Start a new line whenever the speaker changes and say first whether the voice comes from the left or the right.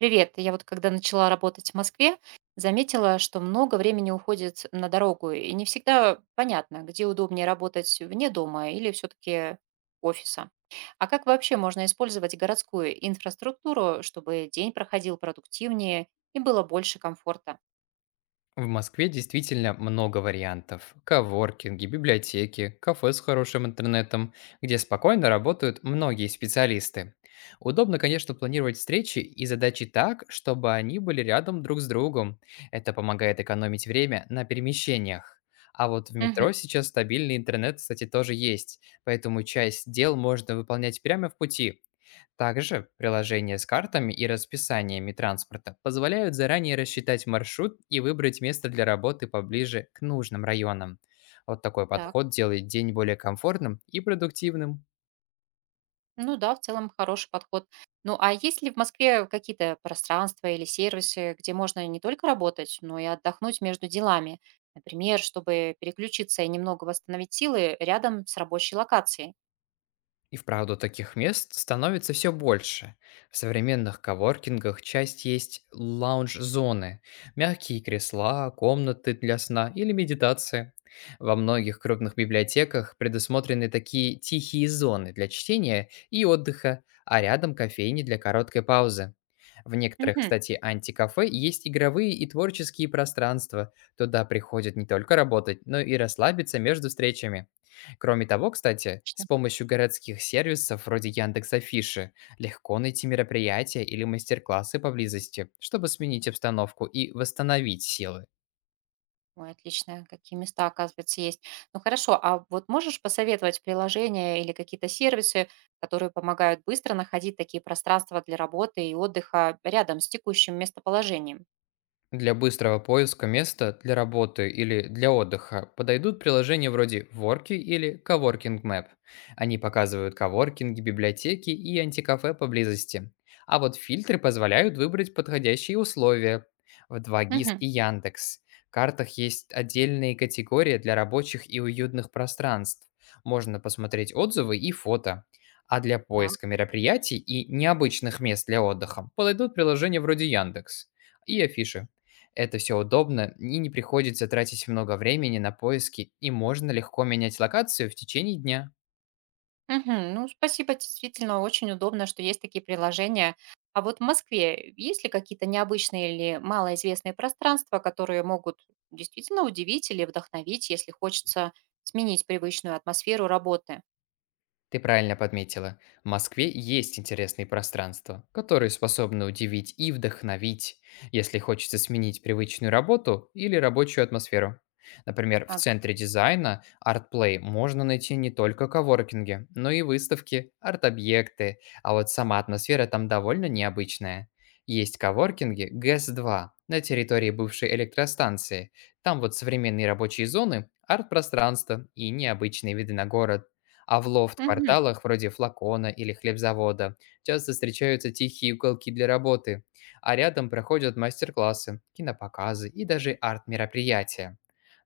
right: Привет. Я вот когда начала работать в Москве, заметила, что много времени уходит на дорогу, и не всегда понятно, где удобнее работать вне дома или все-таки офиса. А как вообще можно использовать городскую инфраструктуру, чтобы день проходил продуктивнее и было больше комфорта?
left: В Москве действительно много вариантов. Коворкинги, библиотеки, кафе с хорошим интернетом, где спокойно работают многие специалисты. Удобно, конечно, планировать встречи и задачи так, чтобы они были рядом друг с другом. Это помогает экономить время на перемещениях. А вот в
right: Мгм.
left: метро сейчас стабильный интернет, кстати, тоже есть, поэтому часть дел можно выполнять прямо в пути. Также приложения с картами и расписаниями транспорта позволяют заранее рассчитать маршрут и выбрать место для работы поближе к нужным районам. Вот такой
right: Так.
left: подход делает день более комфортным и продуктивным.
right: Ну да, в целом хороший подход. Ну, а есть ли в Москве какие-то пространства или сервисы, где можно не только работать, но и отдохнуть между делами? Например, чтобы переключиться и немного восстановить силы рядом с рабочей локацией.
left: И вправду таких мест становится все больше. В современных коворкингах часть есть лаунж-зоны, мягкие кресла, комнаты для сна или медитации. Во многих крупных библиотеках предусмотрены такие тихие зоны для чтения и отдыха, а рядом кофейни для короткой паузы. В некоторых,
right: Мгм.
left: кстати, антикафе есть игровые и творческие пространства. Туда приходят не только работать, но и расслабиться между встречами. Кроме того, кстати, с
right: Отлично.
left: помощью городских сервисов вроде Яндекс.Афиши легко найти мероприятия или мастер-классы поблизости, чтобы сменить обстановку и восстановить силы.
right: Ой, отлично, какие места, оказывается, есть. Ну хорошо, а вот можешь посоветовать приложения или какие-то сервисы, которые помогают быстро находить такие пространства для работы и отдыха рядом с текущим местоположением?
left: Для быстрого поиска места для работы или для отдыха подойдут приложения вроде Worky или Coworking Map. Они показывают коворкинги, библиотеки и антикафе поблизости. А вот фильтры позволяют выбрать подходящие условия в 2GIS
right: Мгм.
left: и Яндекс. В картах есть отдельные категории для рабочих и уютных пространств. Можно посмотреть отзывы и фото. А для
right: Так.
left: поиска мероприятий и необычных мест для отдыха подойдут приложения вроде Яндекс и афиши. Это все удобно, и не приходится тратить много времени на поиски, и можно легко менять локацию в течение дня.
right: Мгм. Ну, спасибо, действительно, очень удобно, что есть такие приложения. А вот в Москве есть ли какие-то необычные или малоизвестные пространства, которые могут действительно удивить или вдохновить, если хочется сменить привычную атмосферу работы?
left: Ты правильно подметила. В Москве есть интересные пространства, которые способны удивить и вдохновить, если хочется сменить привычную работу или рабочую атмосферу. Например, в
right: Ага.
left: центре дизайна ArtPlay можно найти не только коворкинги, но и выставки, арт-объекты, а вот сама атмосфера там довольно необычная. Есть коворкинги ГЭС-2 на территории бывшей электростанции. Там вот современные рабочие зоны, арт-пространство и необычные виды на город. А в
right: Мгм.
left: лофт-кварталах вроде флакона или хлебзавода часто встречаются тихие уголки для работы, а рядом проходят мастер-классы, кинопоказы и даже арт-мероприятия.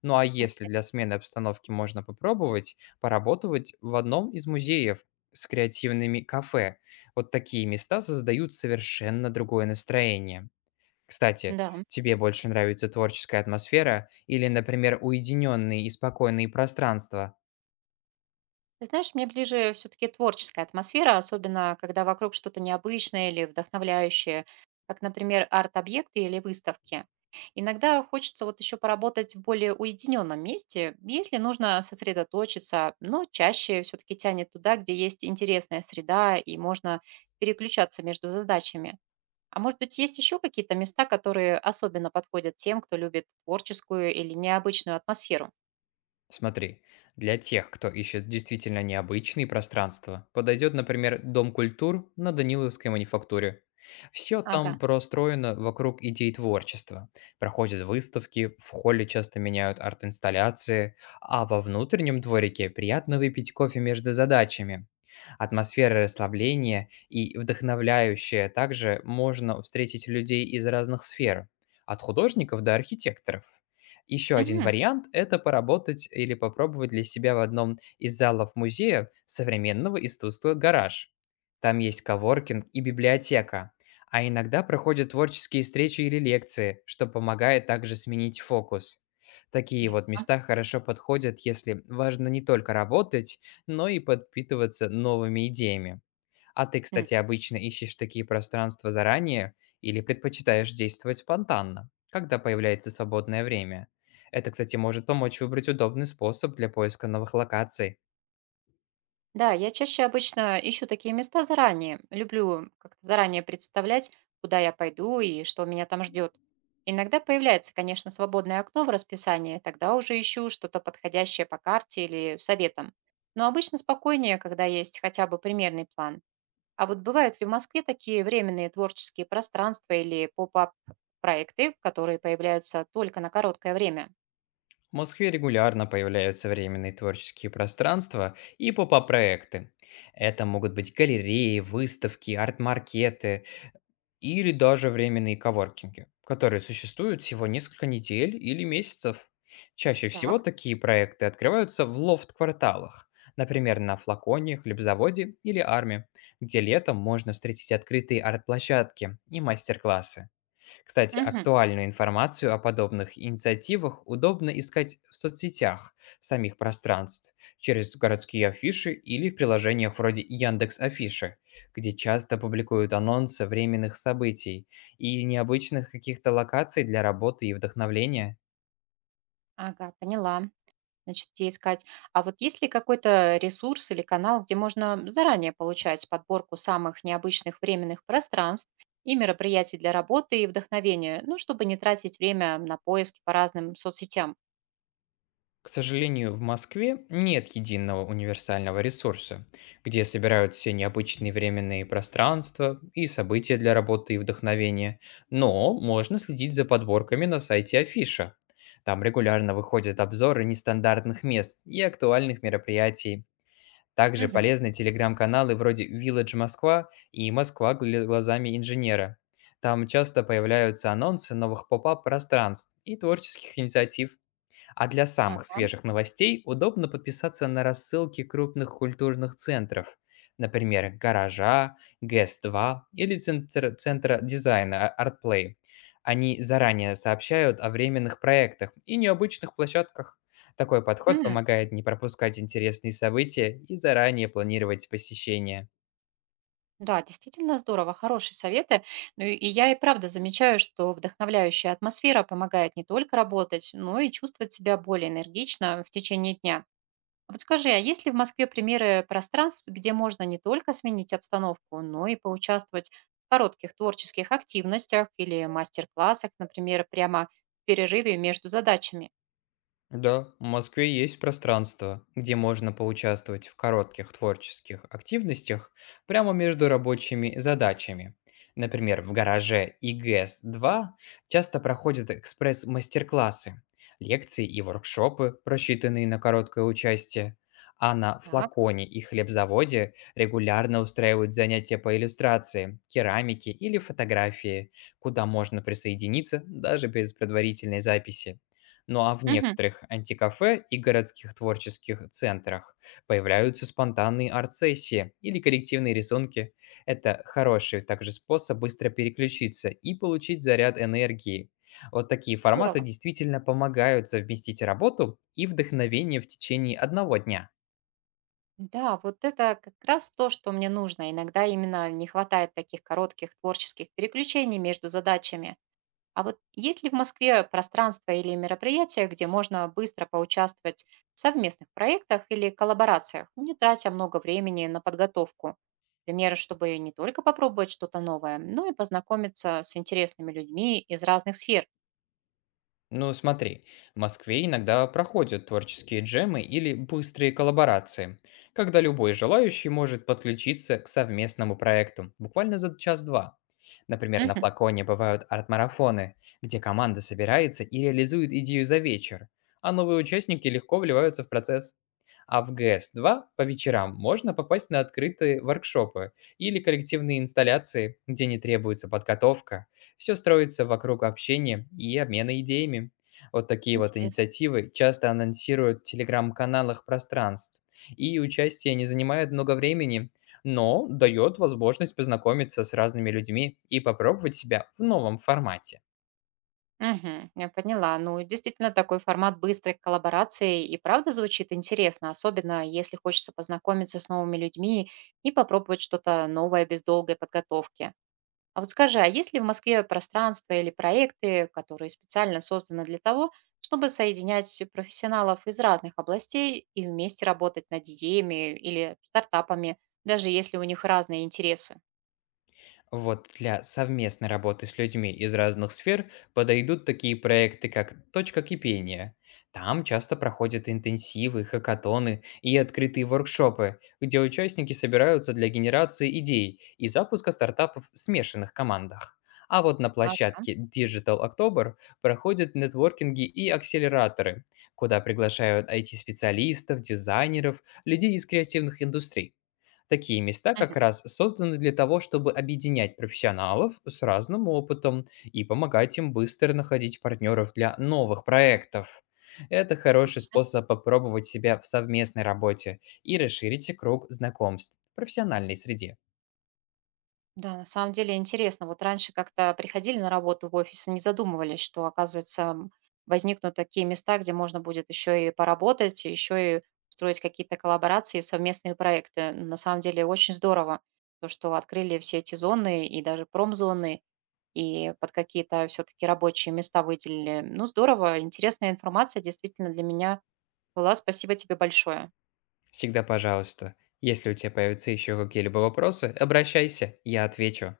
left: Ну а
right: Ух
left: если
right: ты.
left: для смены обстановки, можно попробовать поработать в одном из музеев с креативными кафе. Вот такие места создают совершенно другое настроение. Кстати,
right: Да.
left: тебе больше нравится творческая атмосфера или, например, уединенные и спокойные пространства?
right: Ты знаешь, мне ближе все-таки творческая атмосфера, особенно когда вокруг что-то необычное или вдохновляющее, как, например, арт-объекты или выставки. Иногда хочется вот еще поработать в более уединенном месте, если нужно сосредоточиться, но чаще все-таки тянет туда, где есть интересная среда и можно переключаться между задачами. А может быть, есть еще какие-то места, которые особенно подходят тем, кто любит творческую или необычную атмосферу?
left: Смотри, для тех, кто ищет действительно необычные пространства, подойдет, например, Дом культур на Даниловской манифактуре. Все
right: Ага.
left: там простроено вокруг идей творчества. Проходят выставки, в холле часто меняют арт-инсталляции, а во внутреннем дворике приятно выпить кофе между задачами. Атмосфера расслабления и вдохновляющая, также можно встретить людей из разных сфер, от художников до архитекторов. Еще один
right: Мгм.
left: вариант – это поработать или попробовать для себя в одном из залов музея современного искусства «Гараж». Там есть коворкинг и библиотека. А иногда проходят творческие встречи или лекции, что помогает также сменить фокус. Такие вот
right: Ясно.
left: места хорошо подходят, если важно не только работать, но и подпитываться новыми идеями. А ты, кстати, обычно ищешь такие пространства заранее или предпочитаешь действовать спонтанно, когда появляется свободное время? Это, кстати, может помочь выбрать удобный способ для поиска новых локаций.
right: Да, я чаще обычно ищу такие места заранее. Люблю как-то заранее представлять, куда я пойду и что меня там ждет. Иногда появляется, конечно, свободное окно в расписании, тогда уже ищу что-то подходящее по карте или советам. Но обычно спокойнее, когда есть хотя бы примерный план. А вот бывают ли в Москве такие временные творческие пространства или поп-ап проекты, которые появляются только на короткое время?
left: В Москве регулярно появляются временные творческие пространства и поп-проекты. Это могут быть галереи, выставки, арт-маркеты или даже временные коворкинги, которые существуют всего несколько недель или месяцев. Чаще всего
right: Так,
left: такие проекты открываются в лофт-кварталах, например, на флаконе, хлебзаводе или арме, где летом можно встретить открытые арт-площадки и мастер-классы. Кстати,
right: мгм,
left: актуальную информацию о подобных инициативах удобно искать в соцсетях самих пространств, через городские афиши или в приложениях вроде Яндекс Афиши, где часто публикуют анонсы временных событий и необычных каких-то локаций для работы и вдохновления.
right: ага, поняла. Значит, где искать. А вот есть ли какой-то ресурс или канал, где можно заранее получать подборку самых необычных временных пространств и мероприятий для работы и вдохновения, ну, чтобы не тратить время на поиски по разным соцсетям?
left: К сожалению, в Москве нет единого универсального ресурса, где собирают все необычные временные пространства и события для работы и вдохновения, но можно следить за подборками на сайте Афиша. Там регулярно выходят обзоры нестандартных мест и актуальных мероприятий. Также
right: Мгм.
left: полезны телеграм-каналы вроде Village Москва и Москва глазами инженера. Там часто появляются анонсы новых поп-ап пространств и творческих инициатив. А для самых
right: Ага.
left: свежих новостей удобно подписаться на рассылки крупных культурных центров, например, «Гаража», ГЭС-2 или Центра дизайна «Артплей». Они заранее сообщают о временных проектах и необычных площадках. Такой подход
right: М,
left: помогает не пропускать интересные события и заранее планировать посещение.
right: да, действительно здорово, хорошие советы. Ну и я и правда замечаю, что вдохновляющая атмосфера помогает не только работать, но и чувствовать себя более энергично в течение дня. А вот скажи, а есть ли в Москве примеры пространств, где можно не только сменить обстановку, но и поучаствовать в коротких творческих активностях или мастер-классах, например, прямо в перерыве между задачами?
left: Да, в Москве есть пространство, где можно поучаствовать в коротких творческих активностях прямо между рабочими задачами. Например, в гараже ИГС-2 часто проходят экспресс-мастер-классы, лекции и воркшопы, рассчитанные на короткое участие. А на
right: Так.
left: флаконе и хлебзаводе регулярно устраивают занятия по иллюстрации, керамике или фотографии, куда можно присоединиться даже без предварительной записи. Ну а в
right: Мгм.
left: некоторых антикафе и городских творческих центрах появляются спонтанные арт-сессии или коллективные рисунки. Это хороший также способ быстро переключиться и получить заряд энергии. Вот такие форматы
right: Здорово.
left: действительно помогают совместить работу и вдохновение в течение одного дня.
right: Да, вот это как раз то, что мне нужно. Иногда именно не хватает таких коротких творческих переключений между задачами. А вот есть ли в Москве пространство или мероприятия, где можно быстро поучаствовать в совместных проектах или коллаборациях, не тратя много времени на подготовку? Например, чтобы не только попробовать что-то новое, но и познакомиться с интересными людьми из разных сфер.
left: Ну, смотри, в Москве иногда проходят творческие джемы или быстрые коллаборации, когда любой желающий может подключиться к совместному проекту буквально за час-два. Например, на
right: Мгм.
left: флаконе бывают арт-марафоны, где команда собирается и реализует идею за вечер, а новые участники легко вливаются в процесс. А в гс два по вечерам можно попасть на открытые воркшопы или коллективные инсталляции, где не требуется подготовка, все строится вокруг общения и обмена идеями. Вот такие вот
right: Интересно.
left: инициативы часто анонсируют в телеграм-каналах пространств, и участие не занимает много времени, но дает возможность познакомиться с разными людьми и попробовать себя в новом формате.
right: Мгм. Я поняла. Ну, действительно, такой формат быстрой коллаборации и правда звучит интересно, особенно если хочется познакомиться с новыми людьми и попробовать что-то новое без долгой подготовки. А вот скажи, а есть ли в Москве пространства или проекты, которые специально созданы для того, чтобы соединять профессионалов из разных областей и вместе работать над идеями или стартапами, даже если у них разные интересы?
left: Вот для совместной работы с людьми из разных сфер подойдут такие проекты, как «Точка кипения». Там часто проходят интенсивы, хакатоны и открытые воркшопы, где участники собираются для генерации идей и запуска стартапов в смешанных командах. А вот на
right: Ага.
left: площадке Digital October проходят нетворкинги и акселераторы, куда приглашают IT-специалистов, дизайнеров, людей из креативных индустрий. Такие места
right: Мгм.
left: как раз созданы для того, чтобы объединять профессионалов с разным опытом и помогать им быстро находить партнеров для новых проектов. Это хороший
right: Отлично.
left: способ попробовать себя в совместной работе и расширить круг знакомств в профессиональной среде.
right: Да, на самом деле интересно. Вот раньше как-то приходили на работу в офис и не задумывались, что, оказывается, возникнут такие места, где можно будет еще и поработать, еще и строить какие-то коллаборации, совместные проекты. На самом деле очень здорово, то, что открыли все эти зоны и даже промзоны, и под какие-то все-таки рабочие места выделили. Ну, здорово, интересная информация действительно для меня была. Спасибо тебе большое.
left: Всегда пожалуйста. Если у тебя появятся еще какие-либо вопросы, обращайся, я отвечу.